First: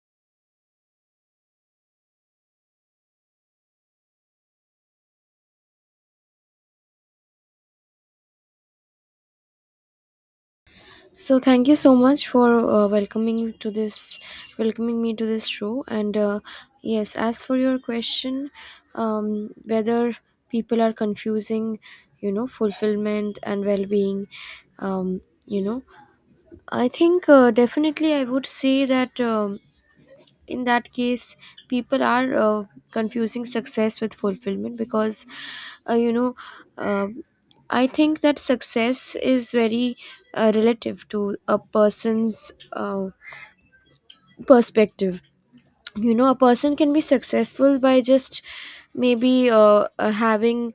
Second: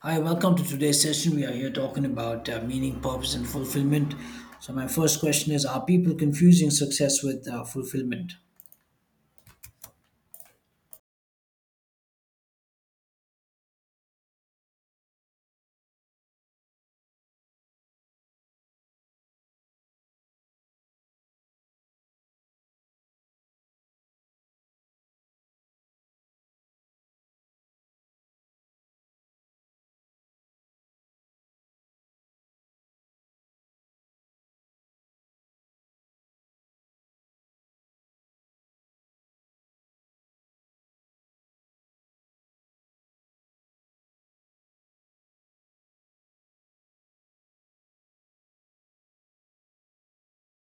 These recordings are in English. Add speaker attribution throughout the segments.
Speaker 1: Hi, welcome to today's session. We are here talking about meaning, purpose, and fulfillment. So, my first question is, are people confusing success with fulfillment?
Speaker 2: So thank you so much for welcoming to welcoming me to this show. And yes, as for your question, whether people are fulfillment and well-being, um, you know, I think definitely I would say that. In that case people are confusing success with fulfillment because uh, you know um I think that success is very relative to a person's uh, perspective. You know, a person can be successful by just maybe having,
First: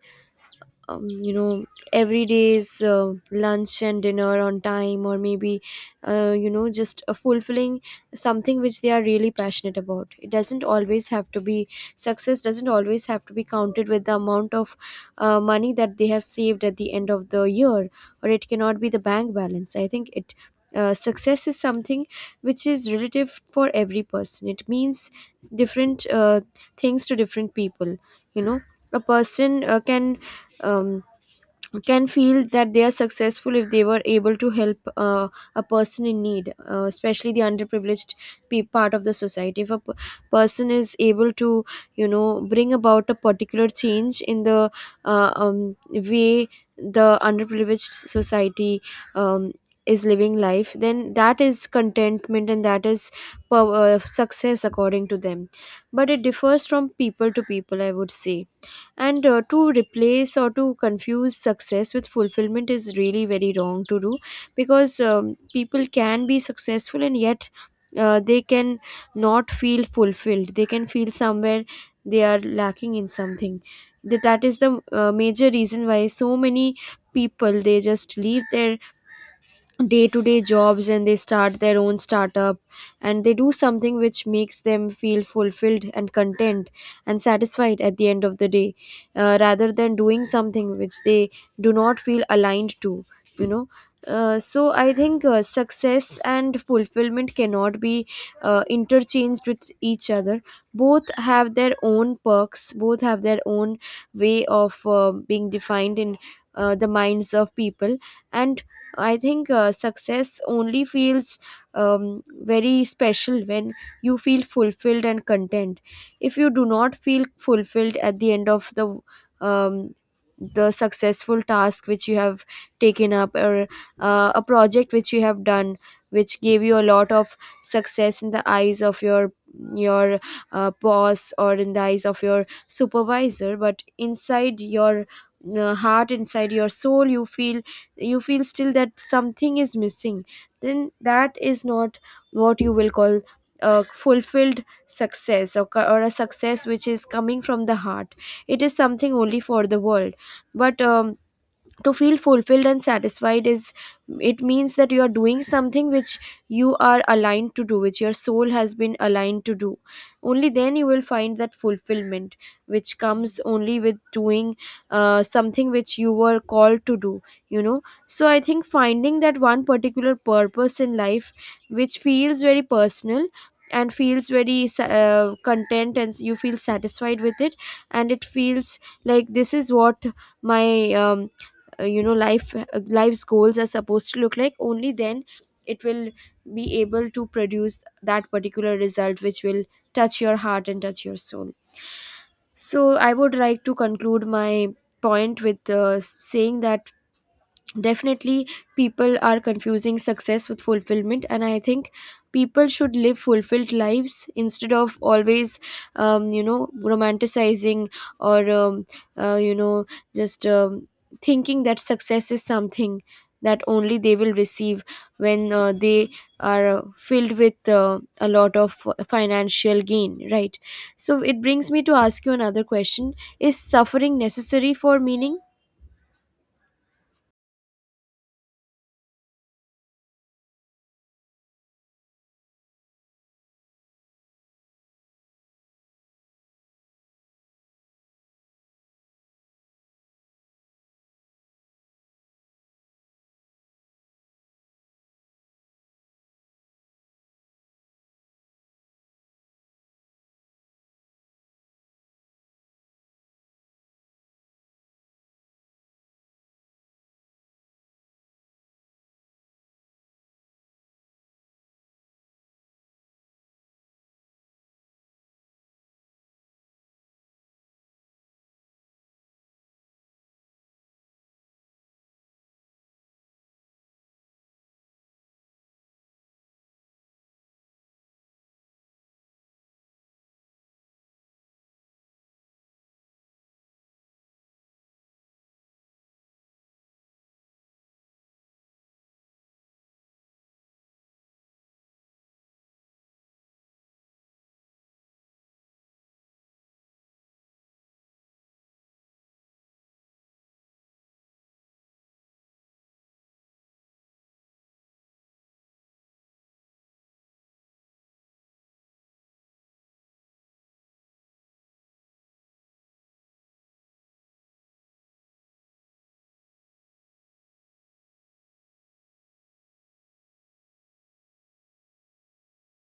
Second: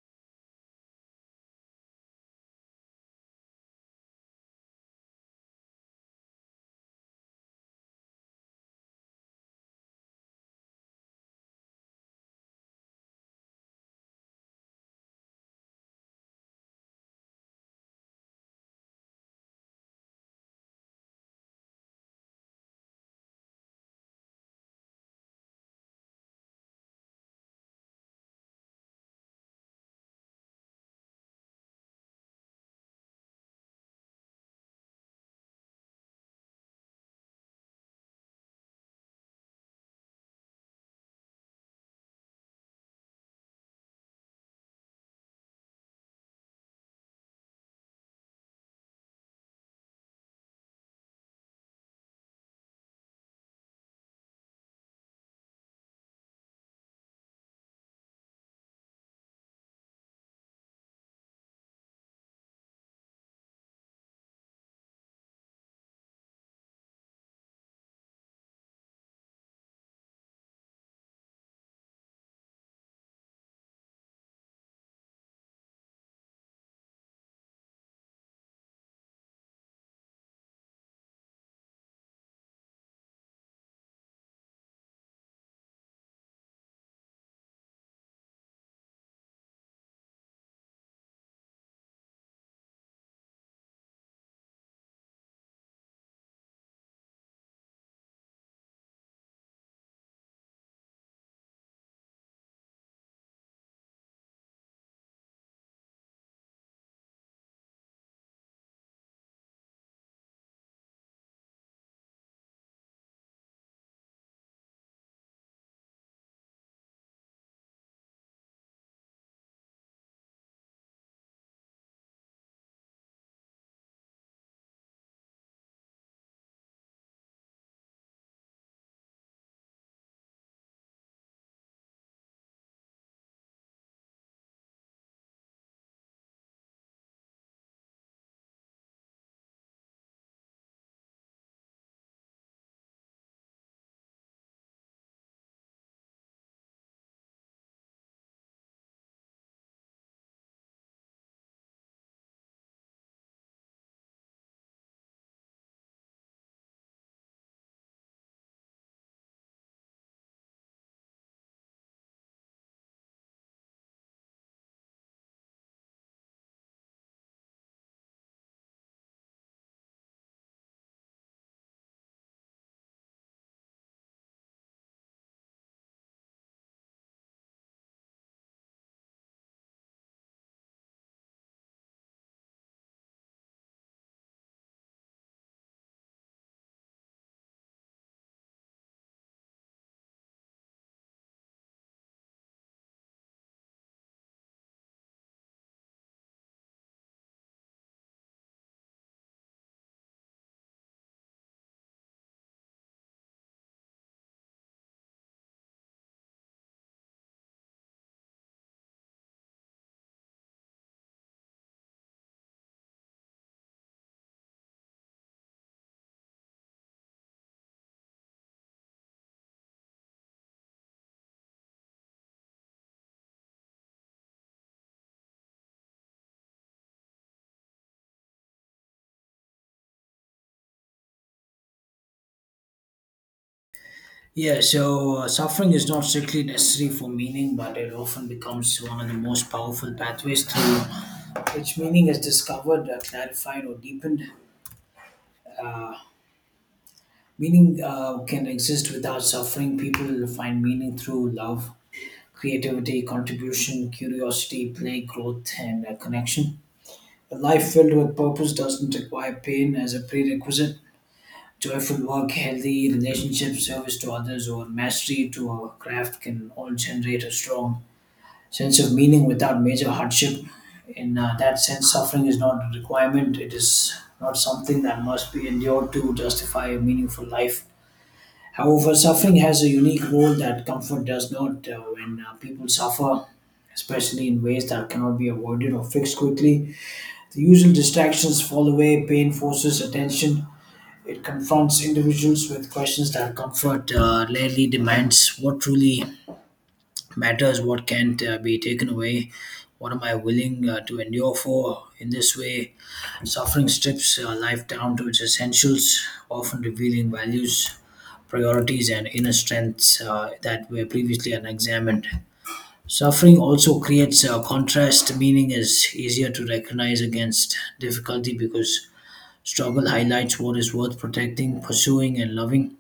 Speaker 2: um, you know every day's lunch and dinner on time, or maybe just fulfilling something which they are really passionate about. It doesn't always have to be, success doesn't always have to be counted with the amount of money that they have saved at the end of the year, or it cannot be the bank balance. I think it success is something which is relative for every person. It means different things to different people. You know, a person can, um, can feel that they are successful if they were able to help a person in need, especially the underprivileged part of the society. If a person is able to, you know, bring about a particular change in the way the underprivileged society um, is living life, then that is contentment, and that is success according to them. But it differs from people to people, I would say, and to replace or to confuse success with fulfillment is really very wrong to do, because people can be successful and yet they can not feel fulfilled. They can feel somewhere they are lacking in something. That is the major reason why so many people, they just leave their day to day jobs and they start their own startup, and they do something which makes them feel fulfilled and content and satisfied at the end of the day, rather than doing something which they do not feel aligned to, you know. So I think success and fulfillment cannot be interchanged with each other. Both have their own perks, both have their own way of being defined in the minds of people. And I think success only feels very special when you feel fulfilled and content. If you do not feel fulfilled at the end of the, um, the successful task which you have taken up, or a project which you have done, which gave you a lot of success in the eyes of your boss or in the eyes of your supervisor, but inside your heart, inside your soul, you feel, you feel still that something is missing, then that is not what you will call a fulfilled success, or a success which is coming from the heart. It is something only for the world. But to feel fulfilled and satisfied is, it means that you are doing something which you are aligned to do, which your soul has been aligned to do. Only then you will find that fulfillment, which comes only with doing something which you were called to do you know so I think finding that one particular purpose in life, which feels very personal and feels very content, and you feel satisfied with it, and it feels like this is what my, um, life life's goals are supposed to look like, only then it will be able to produce that particular result which will touch your heart and touch your soul. So I would like to conclude my point with saying that definitely people are confusing success with fulfillment, and I think people should live fulfilled lives instead of always romanticizing, or uh, you know just thinking that success is something that only they will receive when they are filled with a lot of financial gain, right? So it brings me to ask you another question: is suffering necessary for meaning?
Speaker 1: Yeah, so suffering is not strictly necessary for meaning, but it often becomes one of the most powerful pathways through which meaning is discovered, clarified, or deepened. Meaning can exist without suffering. People find meaning through love, creativity, contribution, curiosity, play, growth, and connection. A life filled with purpose doesn't require pain as a prerequisite. Joyful work, healthy relationships, service to others, or mastery to our craft can all generate a strong sense of meaning without major hardship. In that sense, suffering is not a requirement, it is not something that must be endured to justify a meaningful life. However, suffering has a unique role that comfort does not. When people suffer, especially in ways that cannot be avoided or fixed quickly, the usual distractions fall away, pain forces attention, it confronts individuals with questions that comfort rarely demands. What truly matters, what can't be taken away, what am I willing to endure for? In this way, suffering strips life down to its essentials, often revealing values, priorities, and inner strengths that were previously unexamined. Suffering also creates a contrast, meaning is easier to recognize against difficulty because struggle highlights what is worth protecting, pursuing, and loving.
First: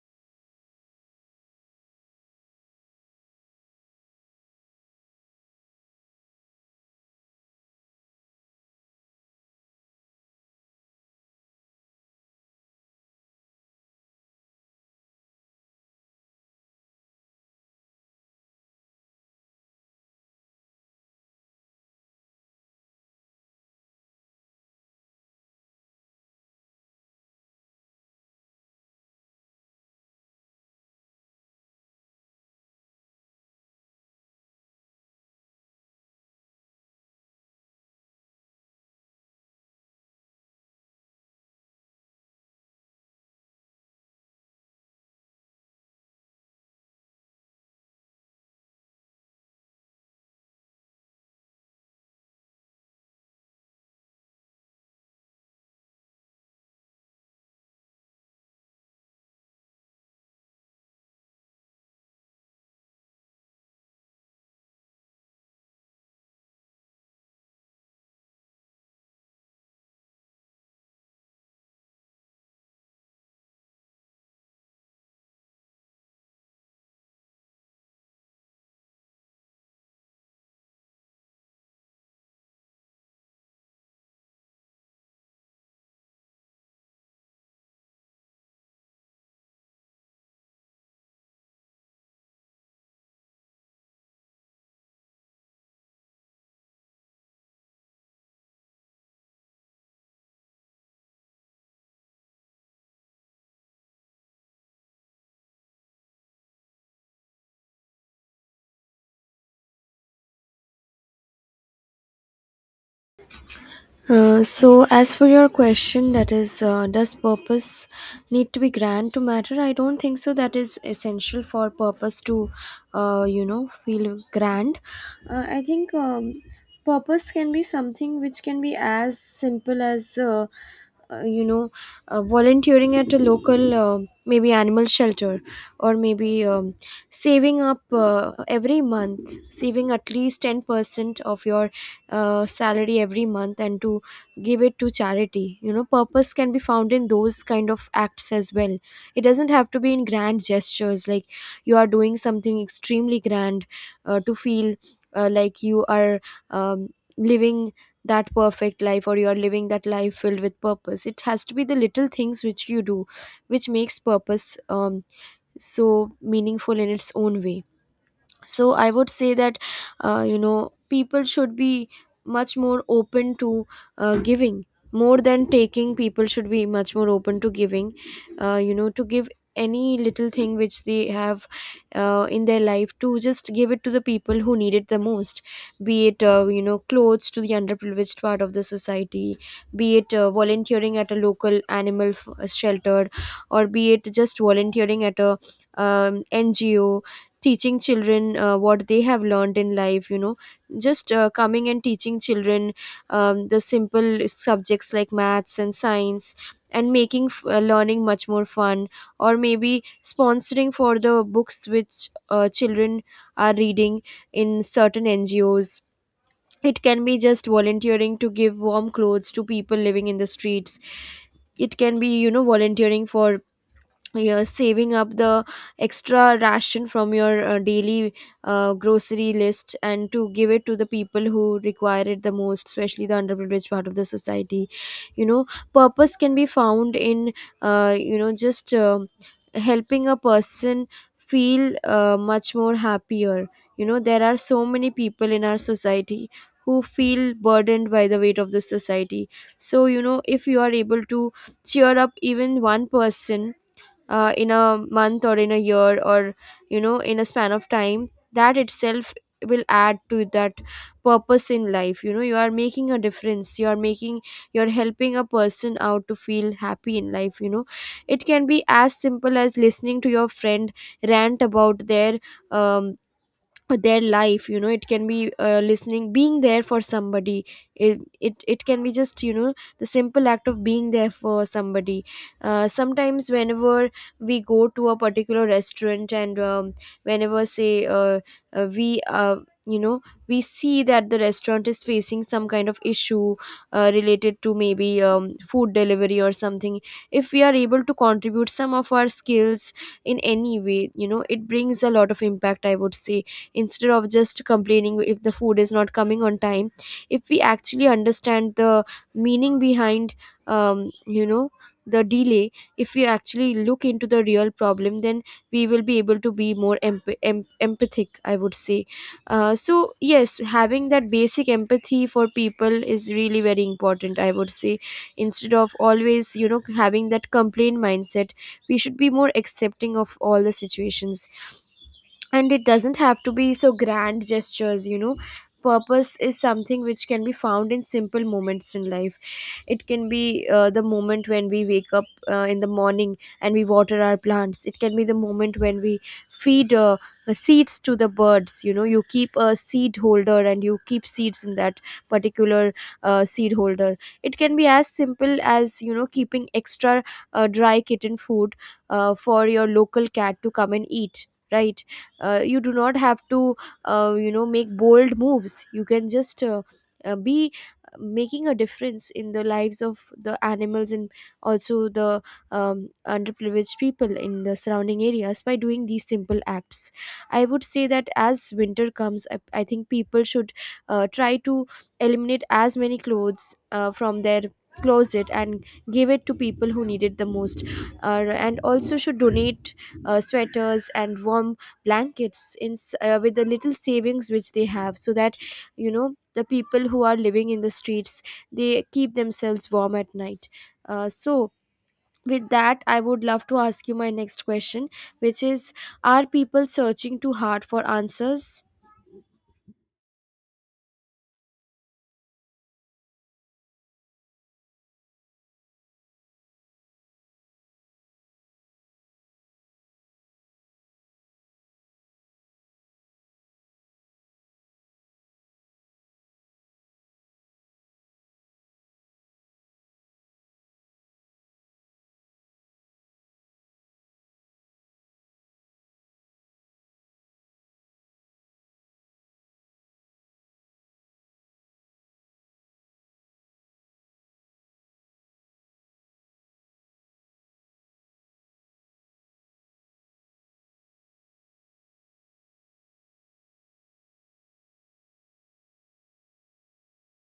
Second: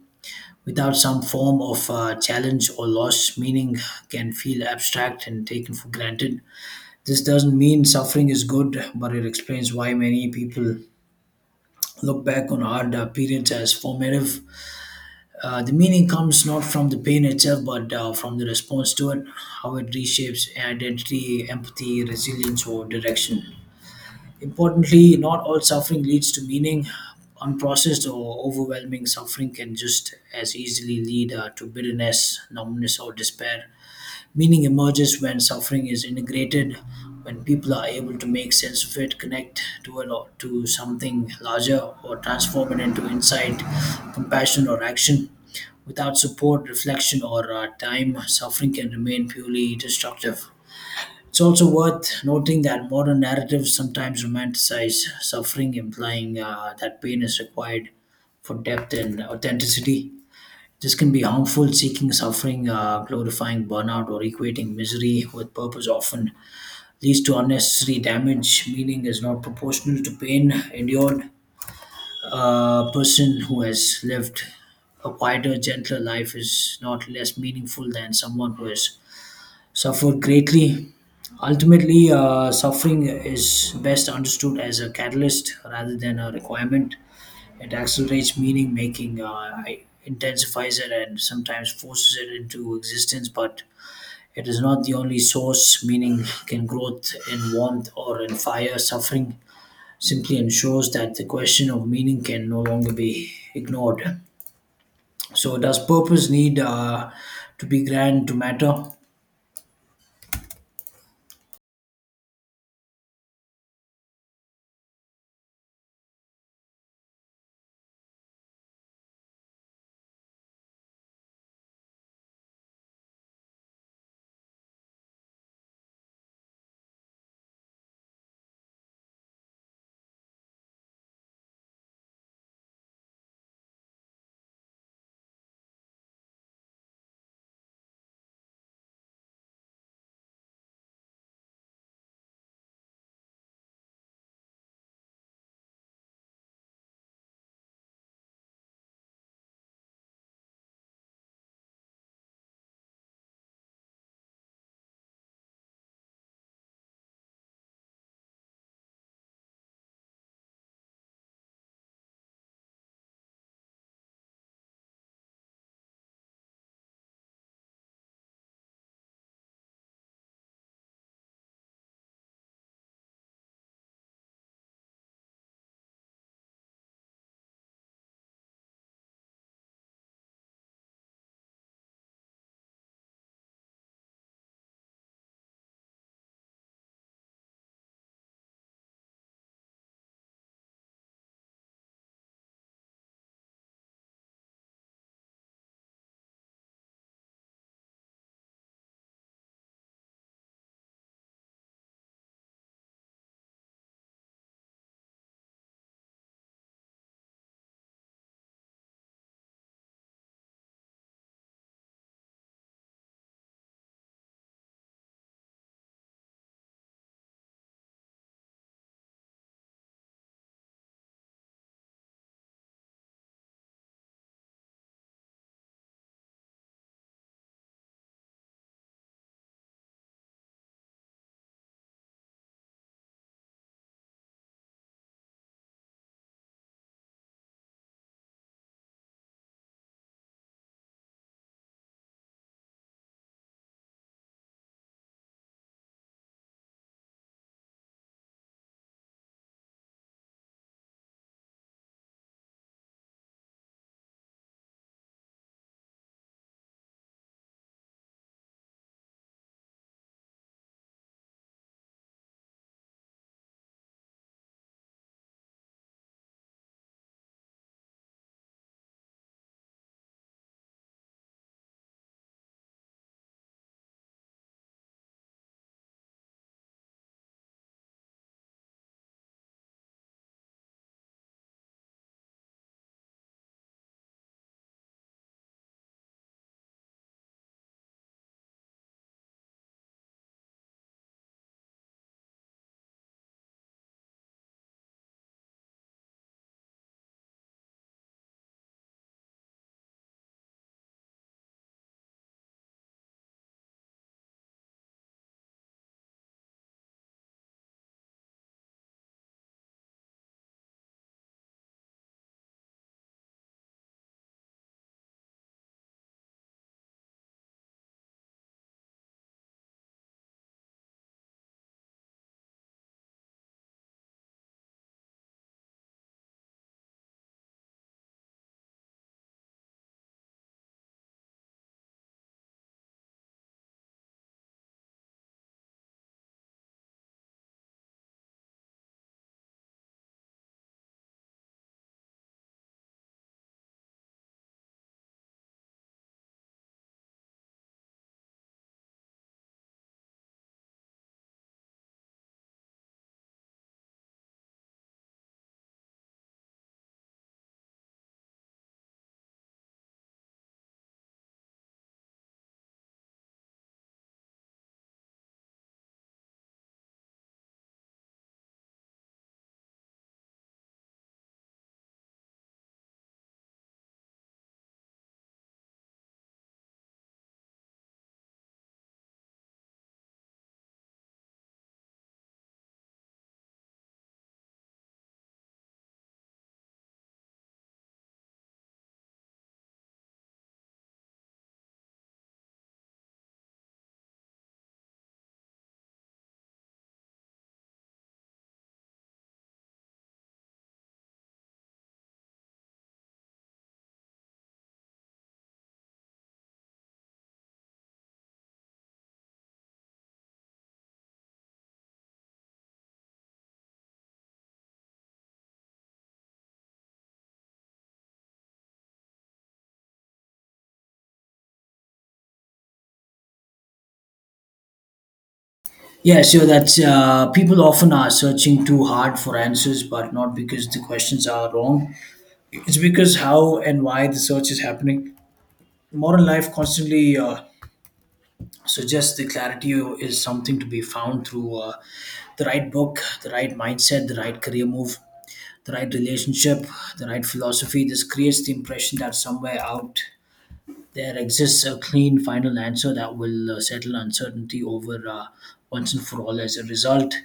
Speaker 1: Without some form of challenge or loss, meaning can feel abstract and taken for granted. This doesn't mean suffering is good, but it explains why many people look back on hard periods as formative. The meaning comes not from the pain itself, but from the response to it, how it reshapes identity, empathy, resilience, or direction. Importantly, not all suffering leads to meaning. Unprocessed or overwhelming suffering can just as easily lead to bitterness, numbness, or despair. Meaning emerges when suffering is integrated, when people are able to make sense of it, connect to it or to something larger, or transform it into insight, compassion, or action. Without support, reflection, or time, suffering can remain purely destructive. It's also worth noting that modern narratives sometimes romanticize suffering, implying that pain is required for depth and authenticity. This can be harmful, seeking suffering, glorifying burnout, or equating misery with purpose often leads to unnecessary damage. Meaning is not proportional to pain endured. A person who has lived a quieter, gentler life is not less meaningful than someone who has suffered greatly. Ultimately, suffering is best understood as a catalyst rather than a requirement. It accelerates meaning making, intensifies it, and sometimes forces it into existence, but it is not the only source. Meaning can growth in warmth or in fire. Suffering simply ensures that the question of meaning can no longer be ignored. So, does purpose need to be grand to matter?
Speaker 2: So as for your question, that is, does purpose need to be grand to matter? I don't think so, that is essential for purpose to, uh, you know feel grand. I think purpose can be something which can be as simple as uh, you know volunteering at a local, maybe animal shelter, or maybe saving up every month, saving at least 10% of your salary every month, and to give it to charity. You know, purpose can be found in those kind of acts as well. It doesn't have to be in grand gestures, like you are doing something extremely grand to feel like you are um, living that perfect life, or you are living that life filled with purpose. It has to be the little things which you do which makes purpose so meaningful in its own way. So I would say that people should be much more open to giving more than taking. People should be much more open to giving, to give any little thing which they have in their life, to just give it to the people who need it the most, be it clothes to the underprivileged part of the society, be it volunteering at a local animal shelter, or be it just volunteering at a, um, NGO, teaching children what they have learned in life. You know, just coming and teaching children the simple subjects like maths and science and making learning much more fun, or maybe sponsoring for the books which children are reading in certain NGOs. It can be just volunteering to give warm clothes to people living in the streets. It can be, you know, volunteering for, you're saving up the extra ration from your daily grocery list, and to give it to the people who require it the most, especially the underprivileged part of the society. You know, purpose can be found in you know just helping a person feel much more happier. You know, there are so many people in our society who feel burdened by the weight of the society. So you know, if you are able to cheer up even one person in a month, or in a year, or you know, in a span of time, that itself will add to that purpose in life. You know, you are making a difference, you are making, you're helping a person out to feel happy in life. You know, it can be as simple as listening to your friend rant about their, um, their life. You know, it can be listening, being there for somebody. It can be just, you know, the simple act of being there for somebody. Sometimes whenever we go to a particular restaurant and, whenever say we you know we see that the restaurant is facing some kind of issue related to maybe food delivery or something, if we are able to contribute some of our skills in any way, you know, it brings a lot of impact, I would say. Instead of just complaining if the food is not coming on time, if we actually understand the meaning behind um, you know the delay, if we actually look into the real problem, then we will be able to be more empathic, I would say. So yes, having that basic empathy for people is really very important, I would say, instead of always, you know, having that complaint mindset. We should be more accepting of all the situations, and it doesn't have to be so grand gestures. You know, purpose is something which can be found in simple moments in life. It can be the moment when we wake up in the morning and we water our plants. It can be the moment when we feed the seeds to the birds. You know, you keep a seed holder and you keep seeds in that particular seed holder. It can be as simple as, you know, keeping extra dry kitten food for your local cat to come and eat, right? You do not have to, make bold moves. You can just be making a difference in the lives of the animals, and also the underprivileged people in the surrounding areas, by doing these simple acts. I would say that as winter comes, I think people should try to eliminate as many clothes from their closet and give it to people who need it the most, and also should donate sweaters and warm blankets with the little savings which they have, so that you know, the people who are living in the streets, they keep themselves warm at night. So with that, I would love to ask you my next question, which is, are people searching too hard for answers?
Speaker 1: Yeah, so that's people often are searching too hard for answers, but not because the questions are wrong. It's because how and why the search is happening. Modern life constantly suggests the clarity is something to be found through the right book, the right mindset, the right career move, the right relationship, the right philosophy. This creates the impression that somewhere out there exists a clean final answer that will settle uncertainty over once and for all. As a result,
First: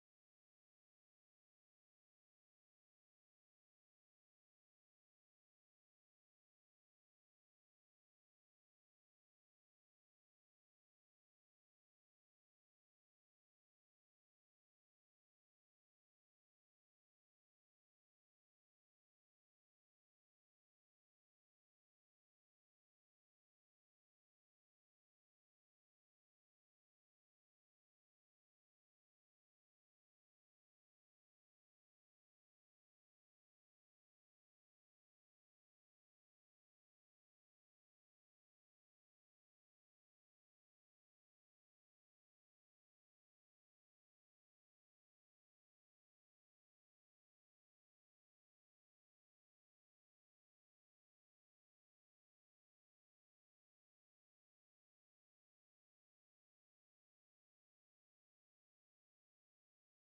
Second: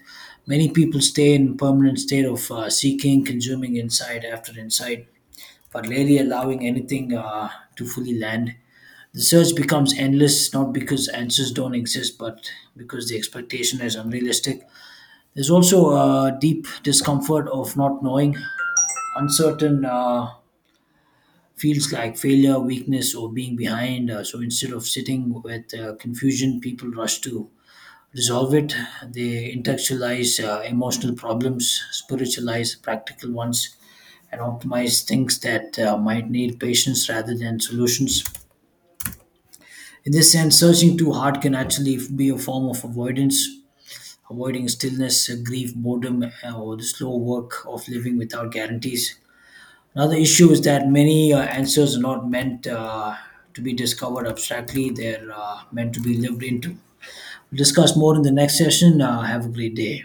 Speaker 1: many people stay in permanent state of seeking, consuming insight after insight, but rarely allowing anything to fully land. The search becomes endless, not because answers don't exist, but because the expectation is unrealistic. There's also a deep discomfort of not knowing, uncertain. Feels like failure, weakness, or being behind. So instead of sitting with confusion, people rush to resolve it. They intellectualize emotional problems, spiritualize practical ones, and optimize things that might need patience rather than solutions. In this sense, searching too hard can actually be a form of avoidance. Avoiding stillness, grief, boredom, or the slow work of living without guarantees. Another issue is that many answers are not meant to be discovered abstractly, they're meant to be lived into. We'll discuss more in the next session. Have a great day.